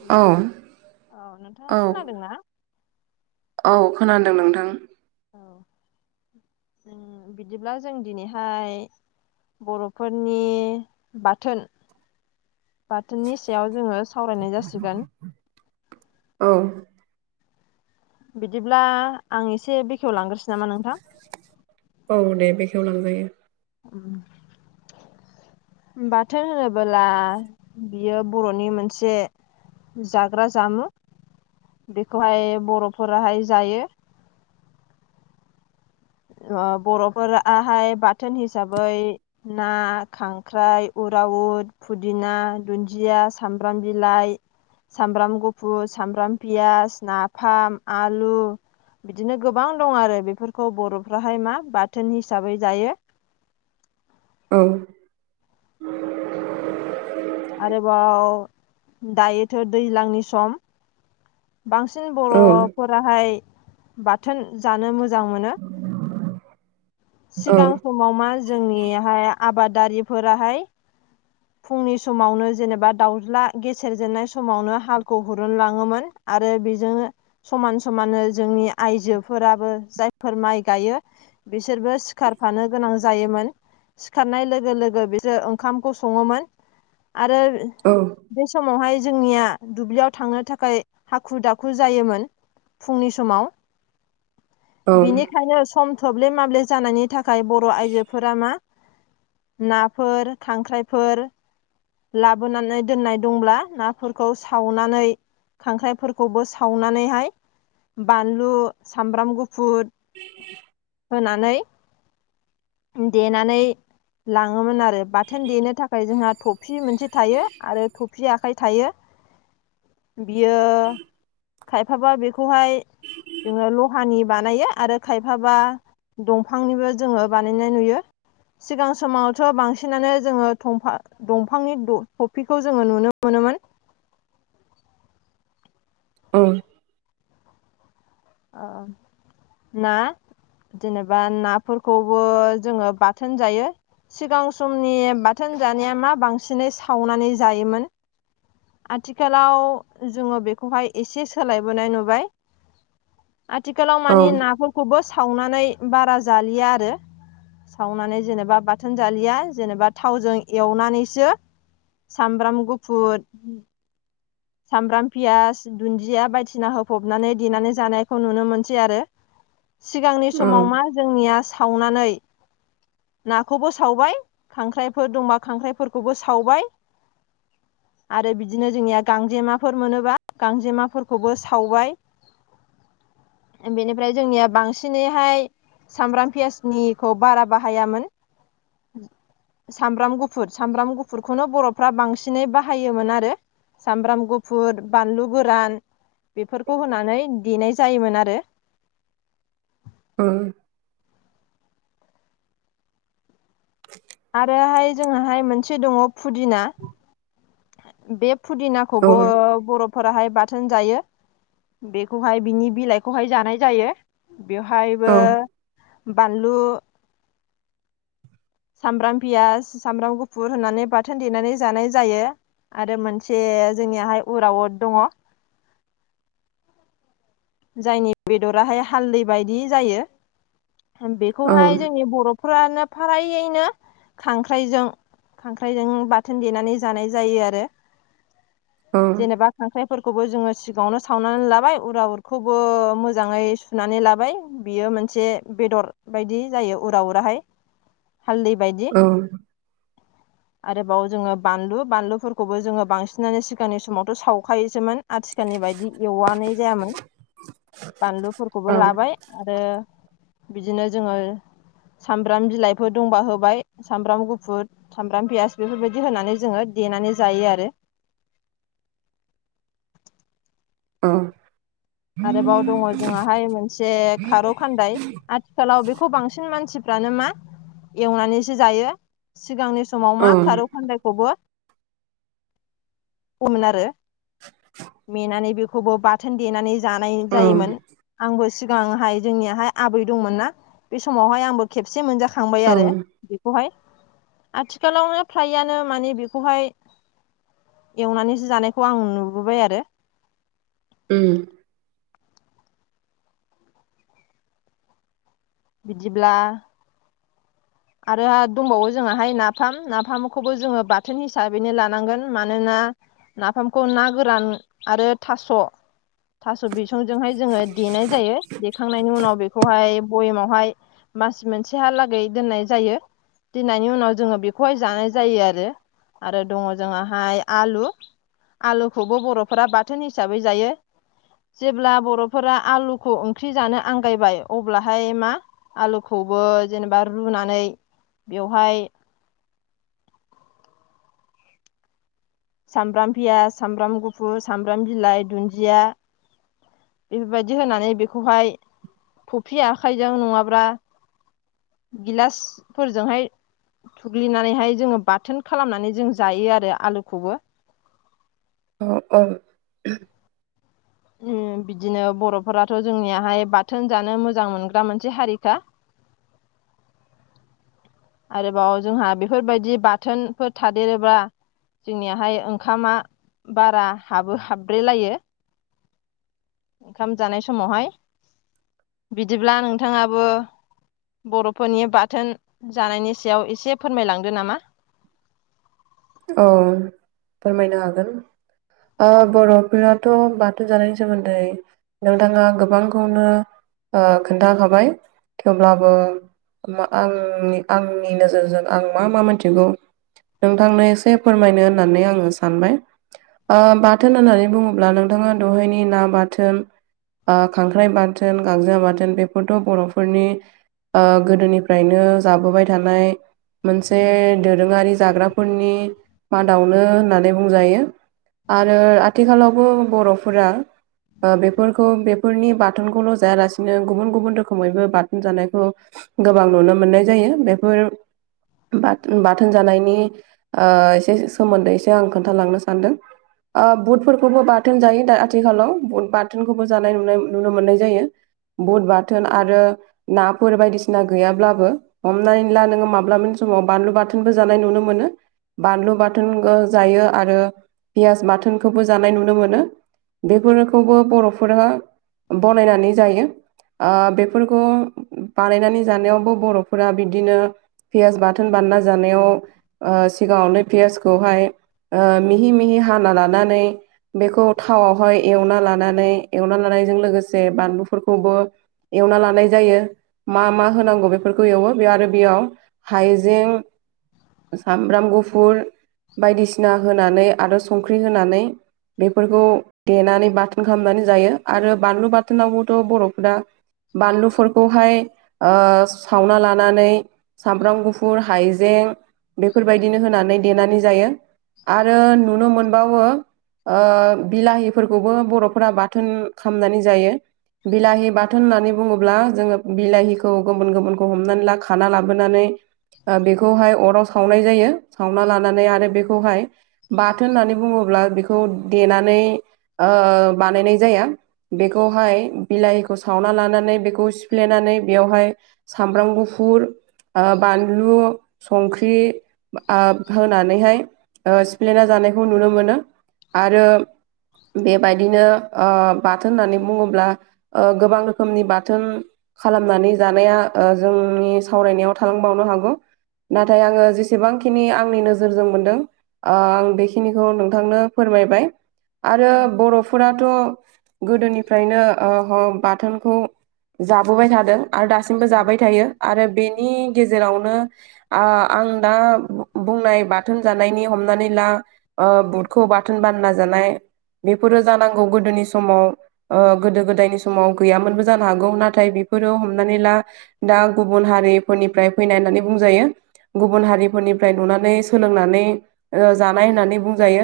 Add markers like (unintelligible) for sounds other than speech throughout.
Hello औ नोंथाङा खोनादोंना औ औ-औ-औ खोनादों नोंथां औ बिदिब्ला जों दिनैहाय बर'फोरनि बाथोन बाथोननि सायाव जोङो सावरायनाय जासिगोन औ बिदिब्ला आं एसे बेखेव लांग्रोसो नामा नोंथां औ दे बेखेवलांजायो (inaudible) बाथोन होनोबोला बियो बर'नि मोनसे जाग्रा जामुं बेखौहाय बर'फोराहाय जायो बर'फोराहाय बाथोन हिसाबै ना खांख्राइ उराउद फुदिना दुन्दिया सामब्राम बिलाइ सामब्राम गुफुर सामब्राम पियास नाफाम आलु बिदिनो गोबां दं आरो बेफोरखौ बर'फ्राहाय मा बाथोन हिसाबै जायो औ आरोबाव दायोथ' दैज्लांनि सम बांसिन औ बर'फोराहाय बाथोन जानो मोजां मोनो। औ सिगां समाव मा जोंनिहाय आबादारिफोराहाय फुंनि समावनो जेनेबा दाउज्ला गेसेेर जेननाय समावनो हालखौ हुनोलाङोमोन‌ आरो बेजोंनो समान समाननो जोंनि आयजोफोराबो जायफोर माइ गायो बिसोरबो सिखारफानो गोनां जायोमोन। सिखारनाय लोगो लोगो बिसोर ओंखामखौ सङोमोन आरो औ बे समावहाय जोंनिया दुब्लियाव थांनो थाखाय हाखु दाखु जायोमोन। फुंनि समाव औ बिनिखायनो सम थोब्ले माब्ले जानायनि था खाय बर' आइजोफोरा मा नाफोर खांख्राइफोर लाबोनानै दोननाय दंब्ला नाफोरखौ सावनानै खांख्राइफोरखौबो सावनानैहाय बानलु सामब्राम गु फुर होनानै देनानै लाङोमोन आरो बाथोन देनो थाखाय जोंहा थब थफसि मोनसे थायो आरो थफसि आखाइ थायो बियो खायफाबा बेखौहाय जोङो लहानि बानायो आरो खायफाबा दं फांनिबो जोङो बानायनाय नुयो सिगां समावथ' बांसिनानो जोङो थंफा दंफांनि थफिखौ जोङो नुनो मोनोमोन। औ अ ना जेनेबा नाफोरखौबो जोङो बाथोन जायो। सिगां समनि बाथोन जानाया मा बांसिनै सावनानै जायोमोन। आथिखालाव जोङो बेखौहाय एसे सोलायबोनाय नुबाय। आथिखालाव औ माने नाफोरखौबो सावनानै बारा जालिया आरो। सावनानै जेनेबा बाथोन जालिया जेनेबा थावजों एवनानैसो सामब्राम गुफुर सामब्राम पियास दुन्दिया बायदिसिना होफबनानै देनानै जानायखौ नुनो मोनसै आरो। सिगांनि समाव मा जोंनिया सावनानै नाखौबो सावबाय खांख्राइफोर दंबा खांख्राइफोरखौबो सावबाय आरो बिदिनो जोंनिया गांजेमाफोर मोनोबा गांजेमाफोरखौबो सावबाय बेनिफ्राय जोंनिया बांसिनैहाय सामब्राम पियासनिखौ बारा बाहायामोन सामब्राम गुफुर सामब्राम गुफुरखौनो बर'फ्रा बांसिनै बाहायोमोन आरो। सामब्राम गुफुर बानलु गोरान बेफोरखौ होनानै देनाय जायोमोन आरो। ओ आरोहाय जोंहाहाय मोनसे दङ फुदिना बे फुदिना खौबो बर' फोराहाय बाथोन जायो बेखौहाय बिनि बिलाइखौहाय जानाय जायो। बेवहायबो बानलु सामब्राम पियास सामब्राम गुफुर होननानै बाथोन देनानै जानाय जायो। आरो मोनसे जोंनियाहाय उराउद दङ। जायनि बेदराहाय हालदै बायदि जायो औ बेखौहाय जोंनि बर' फ्रानो फारैनो खांख्राइजों खांख्राइजों बाथोन देनानै जानाय जायो आरो। औ जेनेबा खांख्राइफोरखौबो जोङो सिगाङावनो सावनानै लाबाय उराउद खौबो मोजाङै सुनानै लाबाय बियो मोनसे बेदर। बायदि जायो उरा उराहाय हालदै बायदि। औ आरोबाव जोङो बानलु बानलुफोरखौबो जोङो बांसिनानो सिगांनि समावथ' सावखायोसोमोन आथिखालनि बायदि एवनाय जायामोन बानलुफोरखौबो लाबाय आरो बिदिनो जोङो सामब्राम बिलाइफोर दंबा होबाय सामब्राम गुफुर सामब्राम पियास बेफोरबायदि होनानै जोङो देनानै जायो आरो ओ आरोबाव दङ जोंहा हाय मोनसे खारौ खान्दाय आथिखालाव बेखौ बांसिन मानसि फोरानो मा एवनानैसो जायो सिगांनि समाव मा खारौ फानदायखौबो मोन (unintelligible) आरो नेेनानै बेखौबो बाथोन देनानै जानाय जायोमोन आंबो सिगांहाय जोंनियाहाय आबै दंमोन ना बे समावहाय आंबो खेबसे मोनजाखांबाय आरो बेखौहाय आथिखालावनो फ्रायानो माने बेखौहाय एवनानैसो जानायखौ आं नुबोबाय आरो उम बिदिब्ला आरो दंबावो जोंहा हाय नाफाम नाफामखौबो जोङो बाथोन हिसाबैनो लानांगोन मानोना नाफामखौ ना गोरान आरो थास' थास' बिसंजोंहाय जोङो देनाय जायो देखांनायनि उनाव बे खौहाय बयमावहाय मास मोनसेहालै दोनाय जायो दिनि उनाव जोङो बेखौहाय जानाय जायो आरो आरो दङ जोंहाहाय आलु आलुखौबो बर'फोरा बाथोन हिसाबै जायो जेब्ला बर'फोरा आलुखौ ओंख्रि जानो आंगायबाय अब्लाहाय मा आलुखौबो जेनेबा रुनानै बेवहाय सामब्राम पियास सामब्राम गुफुर सामब्राम बिलाइ दुन्दिया बेफोरबायदि होनानै बेखौहाय थ'फि आखाइजों नङाब्ला गिलासफोरजोंहाय थुग्लिनानैहाय जोङो बाथोन खालामनानै जों जायो आरो आलुखौबो अ औ उम बिदिनो बर'फोराथ' जोंनियाहाय बाथोन जानो मोजां मोनग्रा मोनसे हारिखा आरोबाव जोंहा बेफोरबायदि बाथोनफोर थादेरोब्ला जोंनियाहाय ओंखामा बारा हाबो हाब्रेलायो ओंखाम जानाय समावहाय बिदिब्ला नोंथाङाबो बर'फोरनि बाथोन जानायनि सायाव एसे फोरमायलांदो नामा औ फोरमायनो हागोन ओ बर'फोराथ' बाथोन जानायनि सोमोन्दै नोंथाङा गोबांखौनो ओ खोन्थाखाबाय थेवब्लाबो आंनि आंनि नोजोरजों आं मा मा मोनथिगौ नोंथांनो एसे फोरमायनो होननानै आङो सानबाय आ बाथोन होननानै बुङोब्ला नोंथाङा दहायनि ना बाथोन ओ खांख्राइ बाथोन गांजेमा बाथोन बेफोरथ' बर'फोरनि ओ गोदोनिफ्रायनो जाबोबाय थानाय मोनसे दोरोङारि जाग्राफोरनि मादावनो होननानै बुंजायो आरो आथिखालावबो बर'फोरा ओ बेफोरखौ बेफोरनि बाथोनखौल' जायालासिनो गुबुन गुबुन रोखोमैबो बाथोन जानायखौ गोबां नुनो मोननाय जायो बेफोर बाथोन जानायनि ओ एसे सोमोन्दै एसे आं खोन्थालांनो सानदों ओ बुदफोरखौबो बाथोन जायो दा आथिखालाव बुद बाथोनखौबो जानाय नुनाय नुनो मोननाय जायो बुद बाथोन आरो नाफोर बायदिसिना गैयाब्लाबो हमनानै ला नोंङो माब्लाबानि समाव बानलु बाथोनबो जानाय नुनो मोनो बानलु बाथोन जायो आरो पियास बाथोनखौबो जानाय नुनो मोनो बेफोरखौबो बर'फोरा बनायनानै जायो। बेफोरखौ बानायनानै जानायावबो बर'फोरा बिदिनो पियास बाथोन बानायना जानायाव सिगांङावनो पियासखौहाय मिहि मिहि हाना लानानै बेखौ थावाव हाय एवना लानानै एवना लानायजों लोगोसे बानलुफोरखौबो एवना लानाय जायो मा मा होनांगौ बेफोरखौ एवो बे आरो बेयाव हाइजें सामब्राम गुफुर बायदिसिना होनानै आरो संख्रि होनानै बेफोरखौ देनानै बाथोन खालामनानै जायो आरो बानलु बाथोनावबोथ' बर'फोरा बानलुफोरखौहाय सावना लानानै सामब्राम गुफुर हाइजें फोरबायदिनो होनानै देनानै जायो आरो नुनो मोनबावो बिलाहिफोरखौबो बर'फोरा बाथोन खालामामनानै जायो। बिलाहि बाथोन होननानै बुङोब्ला जोंङो बिलाहिखौ गुबुन गुबुनखौ हमनानै ला खाना लाबोनानै बेखौहाय अराव सावनाय जायो सावना लानानै आरो बेखौहाय बाथोन होननानै बुंङोब्ला बेखौ देनानै बानायनाय जाया बेखौहाय बिलाहिखौ सावना लानानै बेखौ सिफ्लेनानै बेवहाय सामब्राम गुफुर बानलु संख्रि होनानैहाय सिफ्लेना जानायखौ नुनो मोनो आरो बेबायदिनो बाथोन होननानै बुंङोब्ला गोबां रोखोमनि बाथोन खालामनानै जानाया जोंनि सावरायनायाव थालांबावनो हागौ नाथाय आंङो जेसेबांखिनि आंनि नोजोरजों मोनदों। आं बेखिनिखौ नोंथांनो फोरमायबाय आरो बर'फोराथ' गोदोनिफ्रायनो बाथोनखौ जाबोबाय थादों। आरो दासिमबो जाबाय थायो आरो बेनि गेजेरावनो आं दा बुंनाय बाथोन जानायनि हमनानै ला बुटखौ बाथोन बानायना जानाय बेफोरो जानांगौ गोदोनि समाव गोदो गोदायनि समाव गैयामोनबो जानो हागौ नाथाय बेफोरो हमनानै ला दा गुबुन हारिफोरनिफ्राय फैनाय होननानै बुंजायो। गुबुन हारिफोरनिफ्राय नुनानै सोलोंनानै जानाय होननानै बुंजायो।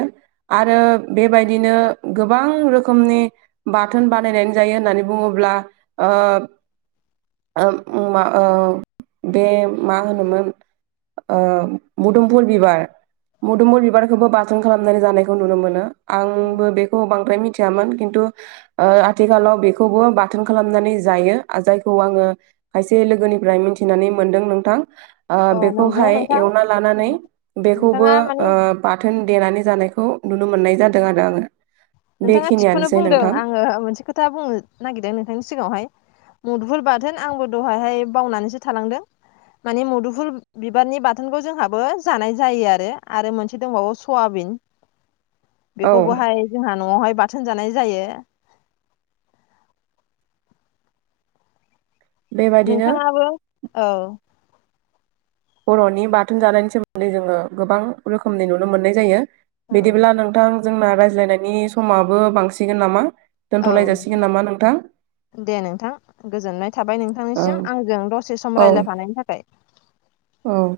आरो बेबायदिनो गोबां रोखोमनि बाथोन बानायनानै जायो होननानै बुंङोब्ला ओ मा बे मा होनोमोन मुदुमफुर बिबार मुदुमफुर बिबारखौबो बासन खालामनानै जानायखौ नुनो मोनो आंबो बेखौ बांद्राय मिथियामोन खिन्थु आथिखालाव बेखौबो बाथोन खालामनानै जायो जायखौ आंङो खायसे लोगोनिफ्राय मिथिनानै मोनदों नोंथां अ नंगौ फाय नोंथां एवना जानानै बेखौबो नोंथाङा ओ माने बाथोन देनानै जानायखौ नुनो मोननाय जादों आरो आंङो नोंथांङा थिगखौनो बुंदों आंङो मोनसे खोथा बुंनो नागिरदों नोंथांनि सिगांङावहाय मुदुर बाथोन आंबो दहायहाय बावनानैसो थालांदों। मानिे मुदुफुल बिबारनि बाथोनखौ जोंहाबो जानाय जायो आरो आरो मोनसे दंबावो सयाबिन औ बेखौबोहाय जोंहा न'आवहाय बाथोन जानाय जायो। बेबायदिनो नोंथांङाबो औ बर'नि बाथोन जानायनि सोमोन्दै जोङो गोबां रोखोमनि नुनो मोननाय जायो। औ बिदिब्ला नोंथां जोंना रायज्लायनायनि समाबो बांसिगोन नामा? दोनथलायजा औ सिगोन नामा नोंथां दे नोंथां गोजोननाय थाबाय औ नोंथांनिसिम आंजों दसे सम औ रायज्लायफानायनि थाखाय औ